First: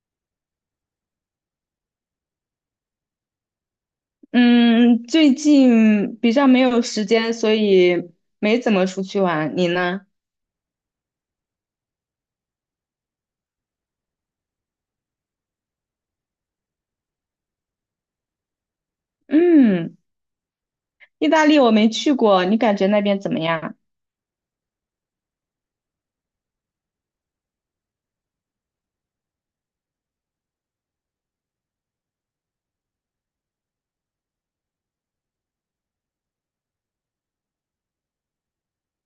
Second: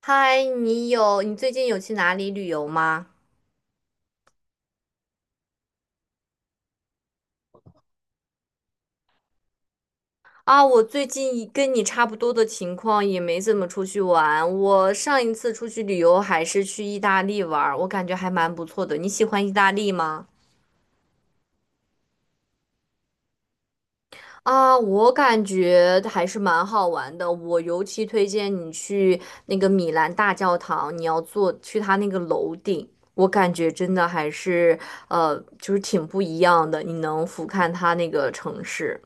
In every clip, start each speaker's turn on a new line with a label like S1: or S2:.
S1: 嗨，你最近有去哪里旅游吗？
S2: 嗯，最近比较没有时间，所以没怎么出去玩。你呢？
S1: 啊，我最近跟你差不多的情况，也没怎么出去玩。我上一次出去旅游还是去意大利玩儿，我感觉还蛮不错的。你喜欢意大利
S2: 嗯，
S1: 吗？
S2: 意大利我没去过，你感觉那边怎么样？
S1: 啊，我感觉还是蛮好玩的。我尤其推荐你去那个米兰大教堂，你要坐去它那个楼顶，我感觉真的就是挺不一样的。你能俯瞰它那个城市。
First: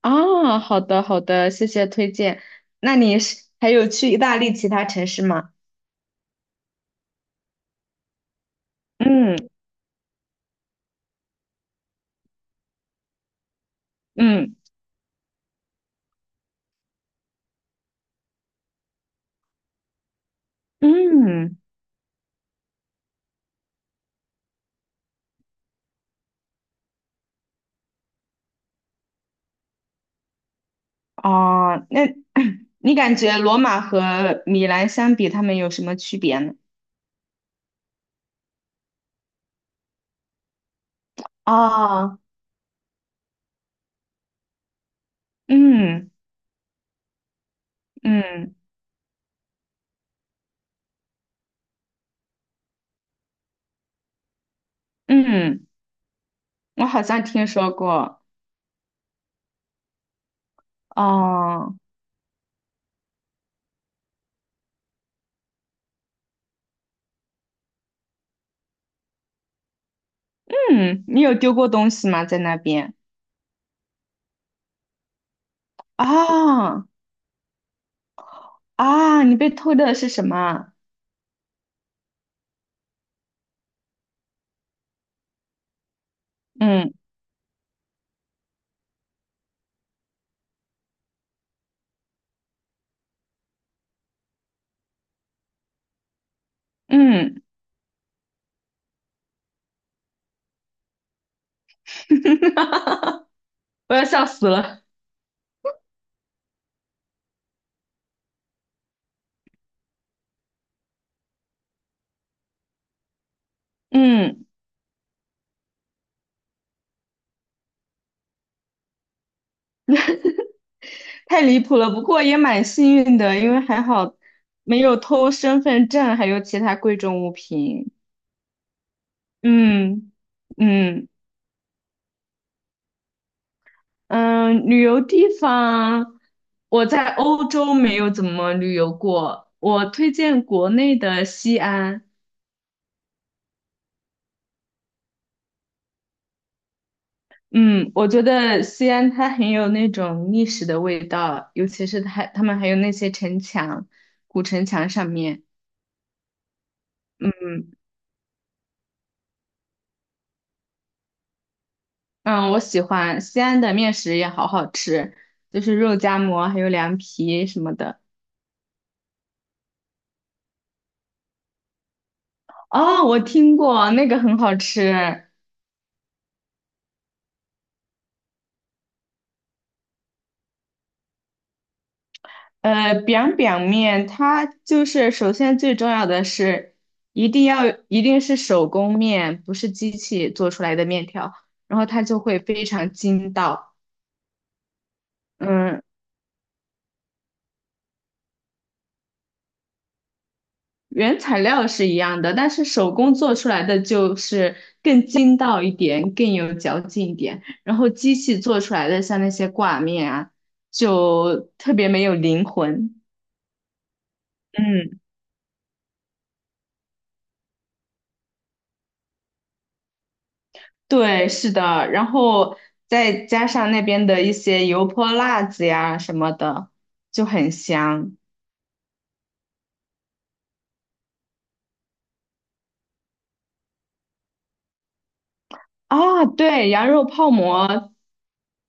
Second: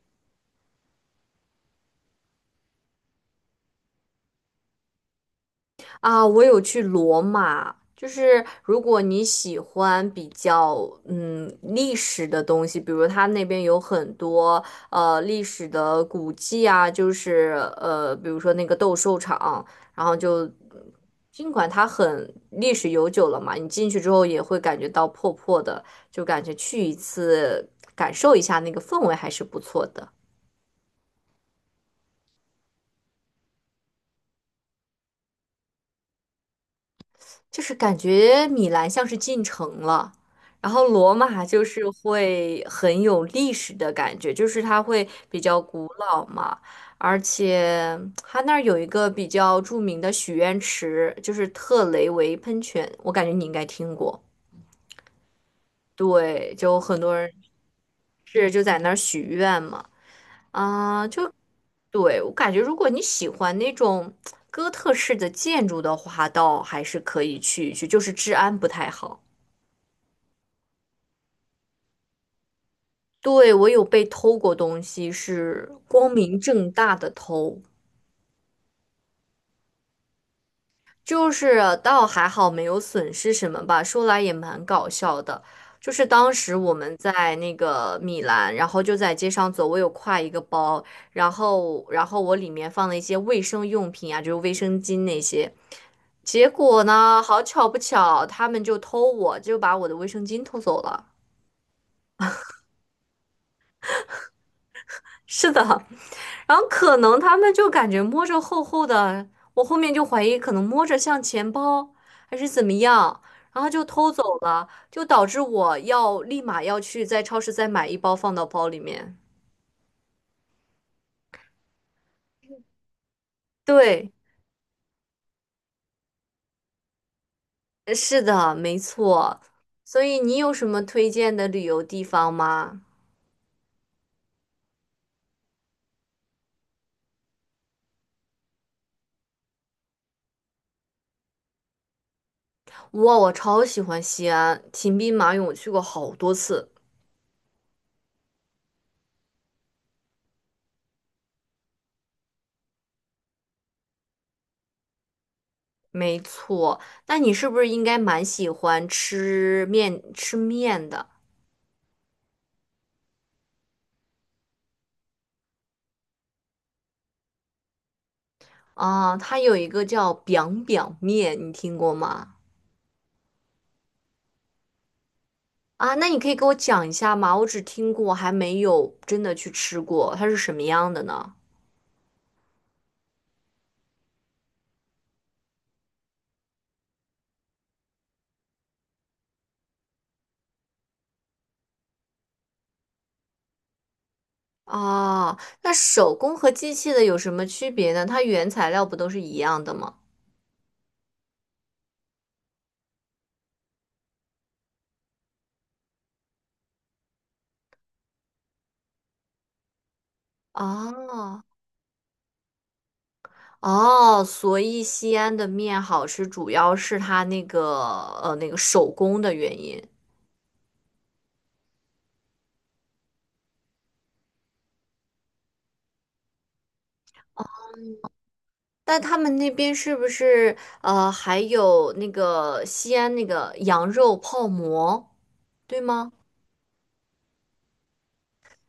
S2: 啊？好的好的，谢谢推荐。那你是还有去意大利其他城市吗？
S1: 啊，我有去罗马，就是如果你
S2: 嗯
S1: 喜欢比较历史的东西，比如它那边有很
S2: 嗯
S1: 多历史的古迹啊，就是比如说那个斗兽场，然后就尽
S2: 嗯，
S1: 管它很历史悠久了嘛，你进去之后也会感觉到破破的，就感觉去一次感受一下那个氛围还是不错的。
S2: 哦，那 你感觉罗马和米兰相比，他们有什么区别呢？
S1: 就是感觉米兰像是进城了，然后罗马就是
S2: 哦，
S1: 会很有历史的感觉，就是它会比较古
S2: 嗯
S1: 老嘛，而且 它那
S2: 嗯
S1: 儿有一个比较著名的许愿池，就是特雷维喷泉，我感觉你应该听过。
S2: 嗯，
S1: 对，就
S2: 我
S1: 很
S2: 好
S1: 多
S2: 像
S1: 人
S2: 听说过。
S1: 是就在那儿许愿嘛，啊、就
S2: 哦。
S1: 对，我感觉如果你喜欢那种 哥特式的建筑的话，倒还是可以去一去，就是治安不太好。
S2: 嗯，你有丢过东西吗？在那边？
S1: 对，我有被偷过东西，是光明正
S2: 啊
S1: 大的偷，
S2: 啊，你被偷的是什么？
S1: 就是倒还好没有损失什么吧。说来也蛮搞笑的，就是当时我
S2: 嗯
S1: 们在那个米兰，然后就在街上走，我有挎一个包，然后我里面放了一些卫生用品啊，就是卫生巾那些。结果呢，好
S2: 嗯，
S1: 巧不巧，他们就偷我，就把我的卫生巾偷走了。
S2: 我要笑死了。
S1: 是的，然后可能他们就感觉摸着厚厚的，我后面就怀疑可能摸着像钱包还是怎么样，然后就偷走
S2: 嗯，
S1: 了，就导致我要立马要去在超市再买一包放到包里面。
S2: 太离谱了。不过也蛮幸运的，因为还
S1: 对，
S2: 好没有偷身份证，还有其他贵重物品。
S1: 是的，没错。所
S2: 嗯
S1: 以你有什么推
S2: 嗯
S1: 荐的旅游地方吗？
S2: 嗯，旅游地方，我在欧洲没有怎么旅游过，我推荐国内的西安。
S1: 哇，我超喜欢西安，秦兵马俑我去过好多次。
S2: 嗯，我觉得西安它很有那种历史的味道，尤其是它他们还有那些城墙，古城墙上面，
S1: 没错，那
S2: 嗯
S1: 你是不是应该蛮喜欢吃面的？
S2: 嗯，我喜欢西安的面食也好好吃，就是肉夹馍还有凉皮什么的。
S1: 啊，它有一个叫 biang biang 面，你听过吗？
S2: 哦，我听过那个很好吃，
S1: 啊，那你可以给我讲一下吗？我只听过，还没有真的去吃过，它是什么样的呢？
S2: biang biang 面，它就是首先最重要的是一定是手工面，不是机器做出来的面条，然后它就会非常筋道。
S1: 啊，那
S2: 嗯，
S1: 手工和机器的有什么区别呢？它原材料不都是一样的吗？
S2: 原材料是一样的，但是手工做出来的就是更筋道一点，更有嚼劲一点。然后机器做出来的像那些挂面啊，
S1: 啊，
S2: 就特别没有灵魂。
S1: 哦，所以
S2: 嗯，
S1: 西安的面好吃，主要是它那个那个手工的原因。
S2: 对，是的。然后再加上那边的一些油泼辣子呀什么的，就很
S1: 哦
S2: 香
S1: 但他们那边是不是还有那个西安那个羊肉泡馍？对吗？
S2: 啊。对，羊肉泡馍，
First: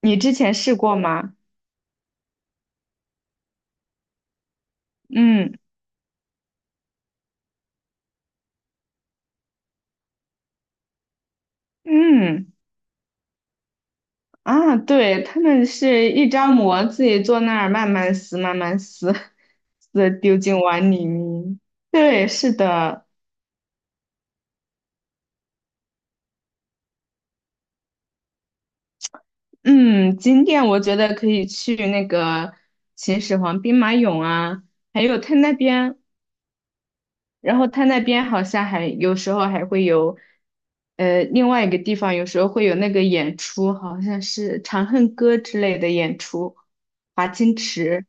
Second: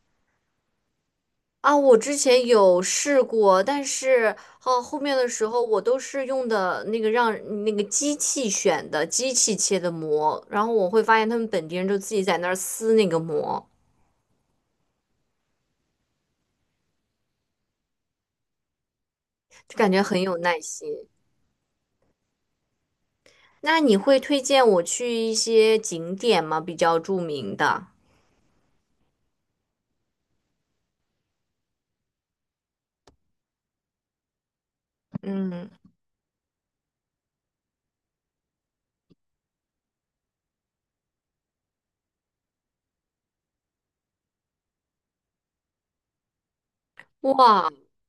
S2: 你之前试过吗？
S1: 啊，我之前有试过，但是哦，后面的时
S2: 嗯
S1: 候我都是用的那个让那个机器选的，机器切的膜，然后我会发现他们本地人就自己在那
S2: 嗯。
S1: 儿撕那个膜，
S2: 啊，对，他们是一张膜，自己坐那儿慢慢撕，慢慢撕，
S1: 就感觉
S2: 撕
S1: 很有
S2: 丢
S1: 耐
S2: 进碗里
S1: 心。
S2: 面。对，是的，
S1: 那你会推荐我去一些景点吗？比较著名的？
S2: 嗯，景点我觉得可以去那个秦始皇兵马俑啊，还有他那
S1: 嗯，
S2: 边，然后他那边好像还有时候还会有，另外一个地方有时候会有那个演出，好像是《长恨歌》之类的演出，华清
S1: 哇，
S2: 池，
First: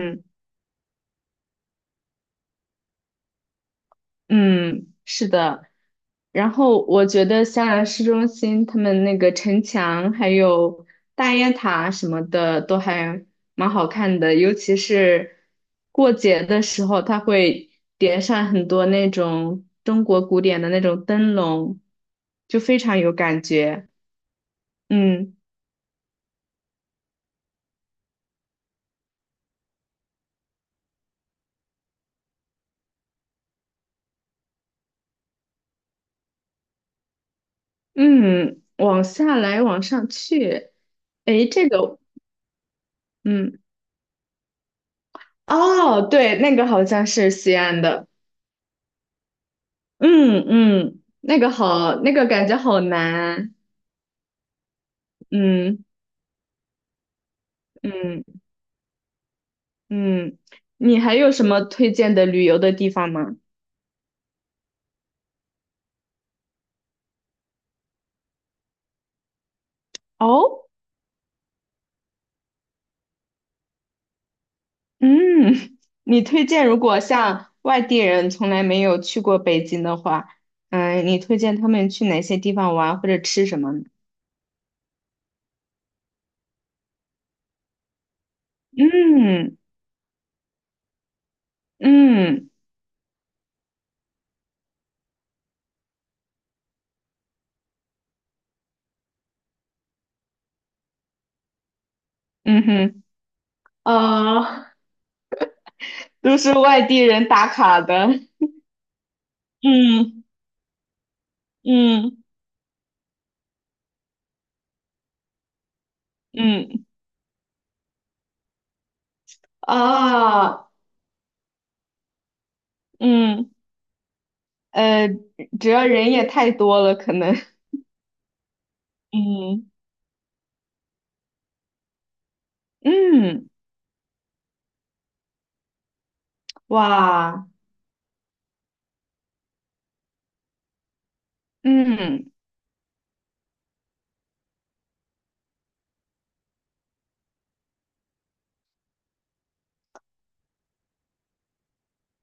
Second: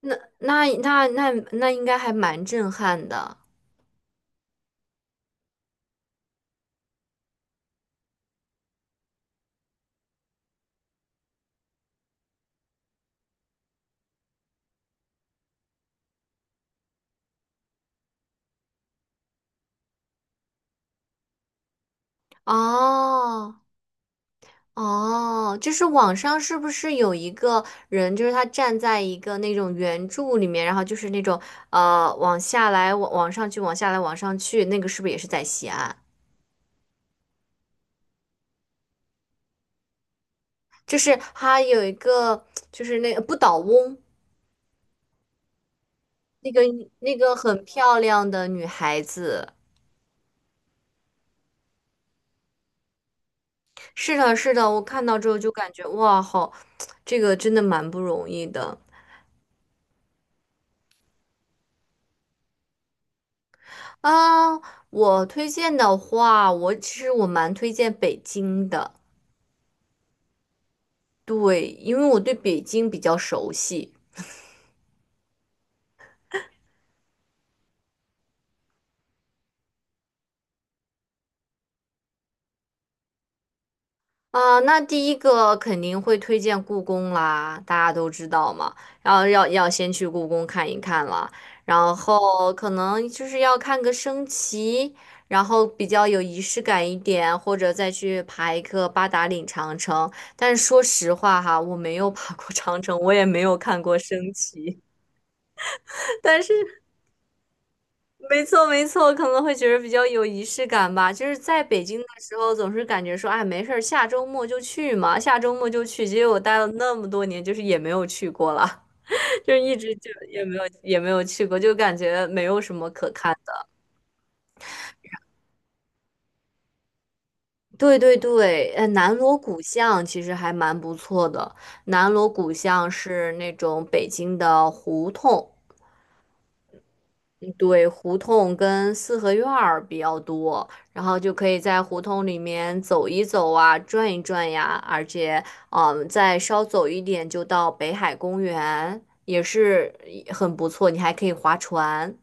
S1: 那那应该还蛮震撼的
S2: 嗯，是的。然后我觉得香兰市中心他们那个城墙还有大雁塔什么的都还蛮好看的，尤其是过节的时候，它会点上很多那种中国古典的那种灯笼，就非常有感
S1: 哦。
S2: 觉。嗯
S1: 哦，就是网上是不是有一个人，就是他站在一个那种圆柱里面，然后就是那种往下来，往上去，往下来，往上去，那个是不是也是在西安？
S2: 嗯，往下来，往上去，
S1: 就是
S2: 诶，
S1: 他
S2: 这
S1: 有一
S2: 个，
S1: 个，就是那个不倒
S2: 嗯，
S1: 翁，
S2: 哦，对，
S1: 那
S2: 那
S1: 个
S2: 个好像
S1: 那
S2: 是
S1: 个
S2: 西
S1: 很
S2: 安
S1: 漂
S2: 的，
S1: 亮的女孩子。
S2: 嗯嗯，那个好，那个感觉好难。
S1: 是的，是的，我看到之后就感觉
S2: 嗯
S1: 哇，好，这个真的蛮不
S2: 嗯
S1: 容易的
S2: 嗯，你还有什么推荐的旅游的地方吗？
S1: 啊。我推荐的话，我其实蛮推荐北京的。
S2: 哦，
S1: 对，因为我对北京比较熟悉
S2: 嗯，你推荐如果像外地人从来没有去过北京的话，嗯，你推荐他们去哪些地方玩或者吃什么呢？
S1: 那第一个肯定会推荐故宫啦，大家都知道嘛。然后要
S2: 嗯
S1: 要先去故宫看一看了，然
S2: 嗯
S1: 后可能就是要看个升旗，然后比较有仪式感一点，或者再去爬一个八达岭长城。但是说实话哈，我没有爬过
S2: 嗯
S1: 长城，
S2: 哼，
S1: 我也没有看过升
S2: 呃，
S1: 旗，
S2: 都
S1: 但
S2: 是
S1: 是
S2: 外地人打卡的。
S1: 没错，没错，可能会觉得比较有
S2: 嗯
S1: 仪式感吧。就是在北京的
S2: 嗯
S1: 时候，总是感觉说，哎，没事儿，下周末就去嘛，下周末就去。结果我待了
S2: 嗯
S1: 那么多年，就是也没有去过了，就是一直就也没有
S2: 啊
S1: 也没有去过，就感觉没有什么可看
S2: 嗯
S1: 的。
S2: 呃，主要人也太多了，可能。
S1: 对对对，呃，南锣鼓
S2: 嗯
S1: 巷其实还蛮不错的。南锣鼓巷是
S2: 嗯。
S1: 那种北京的胡同，
S2: 哇，
S1: 嗯对，胡同跟四合院儿比较多，然后就可以在胡同
S2: 嗯，
S1: 里面走一走啊，转一转呀，而且，嗯，再稍走一点就到北海公园，也是很不错，你还可以划船。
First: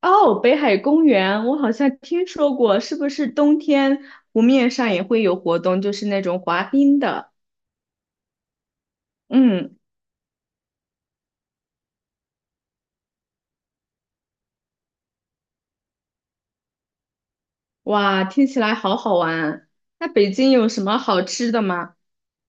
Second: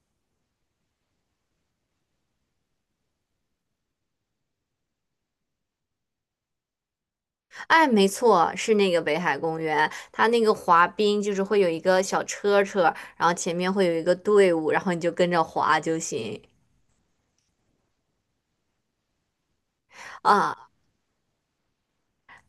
S2: 哦，北海公园，我好像听说过，是不是冬天湖面上也会有活动，就是那种滑冰的？
S1: 哎，没错，是那个北海公
S2: 嗯，
S1: 园，它那个滑冰就是会有一个小车车，然后前面会有一个队伍，然后你就跟着滑就行。
S2: 哇，听起来好好玩。那北京
S1: 啊，
S2: 有什么好吃的吗？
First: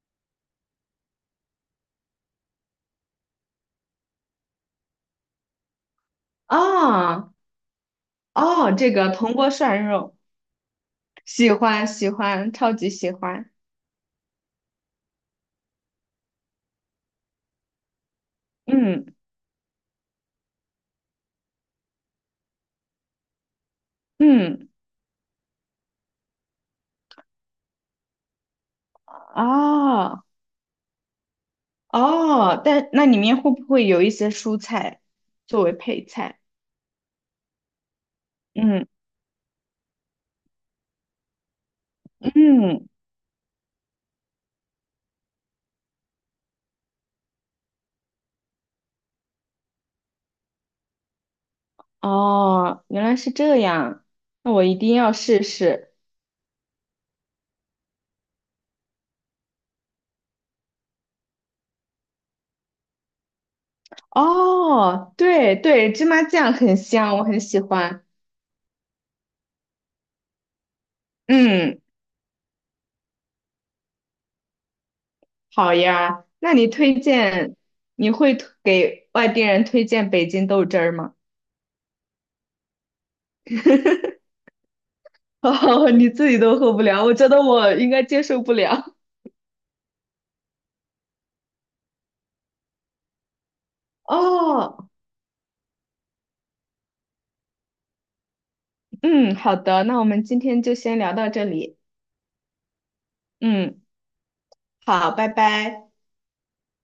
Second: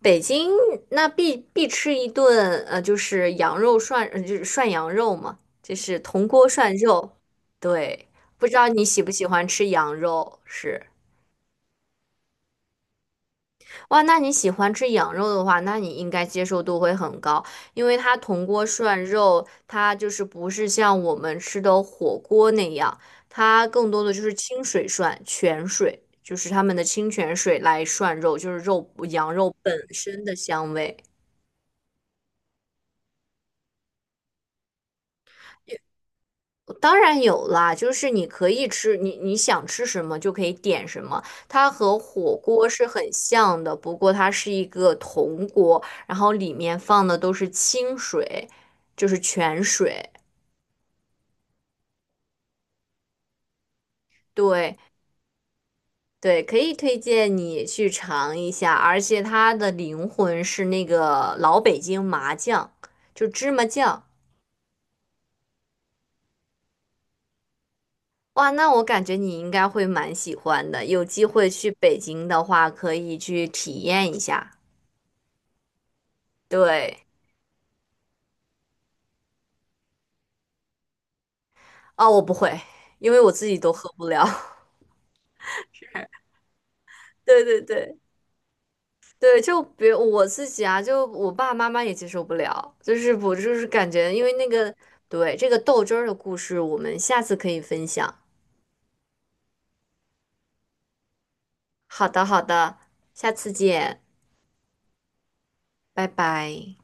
S1: 北京那必吃一顿，就是羊肉涮，就是涮羊肉嘛，就是铜锅涮肉。
S2: 哦，
S1: 对，不知道
S2: 哦，
S1: 你
S2: 这
S1: 喜不
S2: 个
S1: 喜
S2: 铜
S1: 欢
S2: 锅
S1: 吃
S2: 涮
S1: 羊
S2: 肉，
S1: 肉？是，
S2: 喜欢喜欢，超级喜欢。
S1: 哇，那你喜欢吃羊肉的话，那你应该接受度会很高，因为它铜锅涮
S2: 嗯
S1: 肉，它就是不是像我们吃的火锅那样，它更多的就是清
S2: 嗯，
S1: 水涮，泉水，就是他们的清泉水来涮肉，就是肉羊肉本身
S2: 哦
S1: 的香味。
S2: 哦，但那里面会不会有一些蔬菜作为配菜？
S1: 当然有啦，就是你可以
S2: 嗯
S1: 吃，你想吃什么就可以点什么。它和火锅是
S2: 嗯。
S1: 很像的，不过它是一个铜锅，然后里面放的都是清水，就是泉水。
S2: 哦，原来是这样，那我一
S1: 对
S2: 定要试试。
S1: 对，可以推荐你去尝一下，而且它的灵魂是那个老北京麻酱，就芝麻酱。
S2: 哦，对对，芝麻酱很香，我很喜欢。
S1: 哇，那我感觉你应该会蛮喜欢的，有机会去
S2: 嗯，
S1: 北京的话，可以去体验一下。
S2: 好呀，那你推
S1: 对。
S2: 荐，你会推给外地人推荐北京豆汁儿吗？
S1: 啊，我不会，因为我自己都喝不 了。
S2: 哦，你自己都喝不了，我 觉得
S1: 对对
S2: 我应
S1: 对
S2: 该接受不了。
S1: 对，就比如我自己啊，就我爸爸妈妈也接受不了，就是我感觉，因为那个
S2: 哦，
S1: 对这个豆汁儿的故事，我们下次可以分享。
S2: 嗯，好的，那我们今天就先聊到这里。
S1: 好的好的，下次
S2: 嗯，
S1: 见，
S2: 好，拜拜。
S1: 拜拜。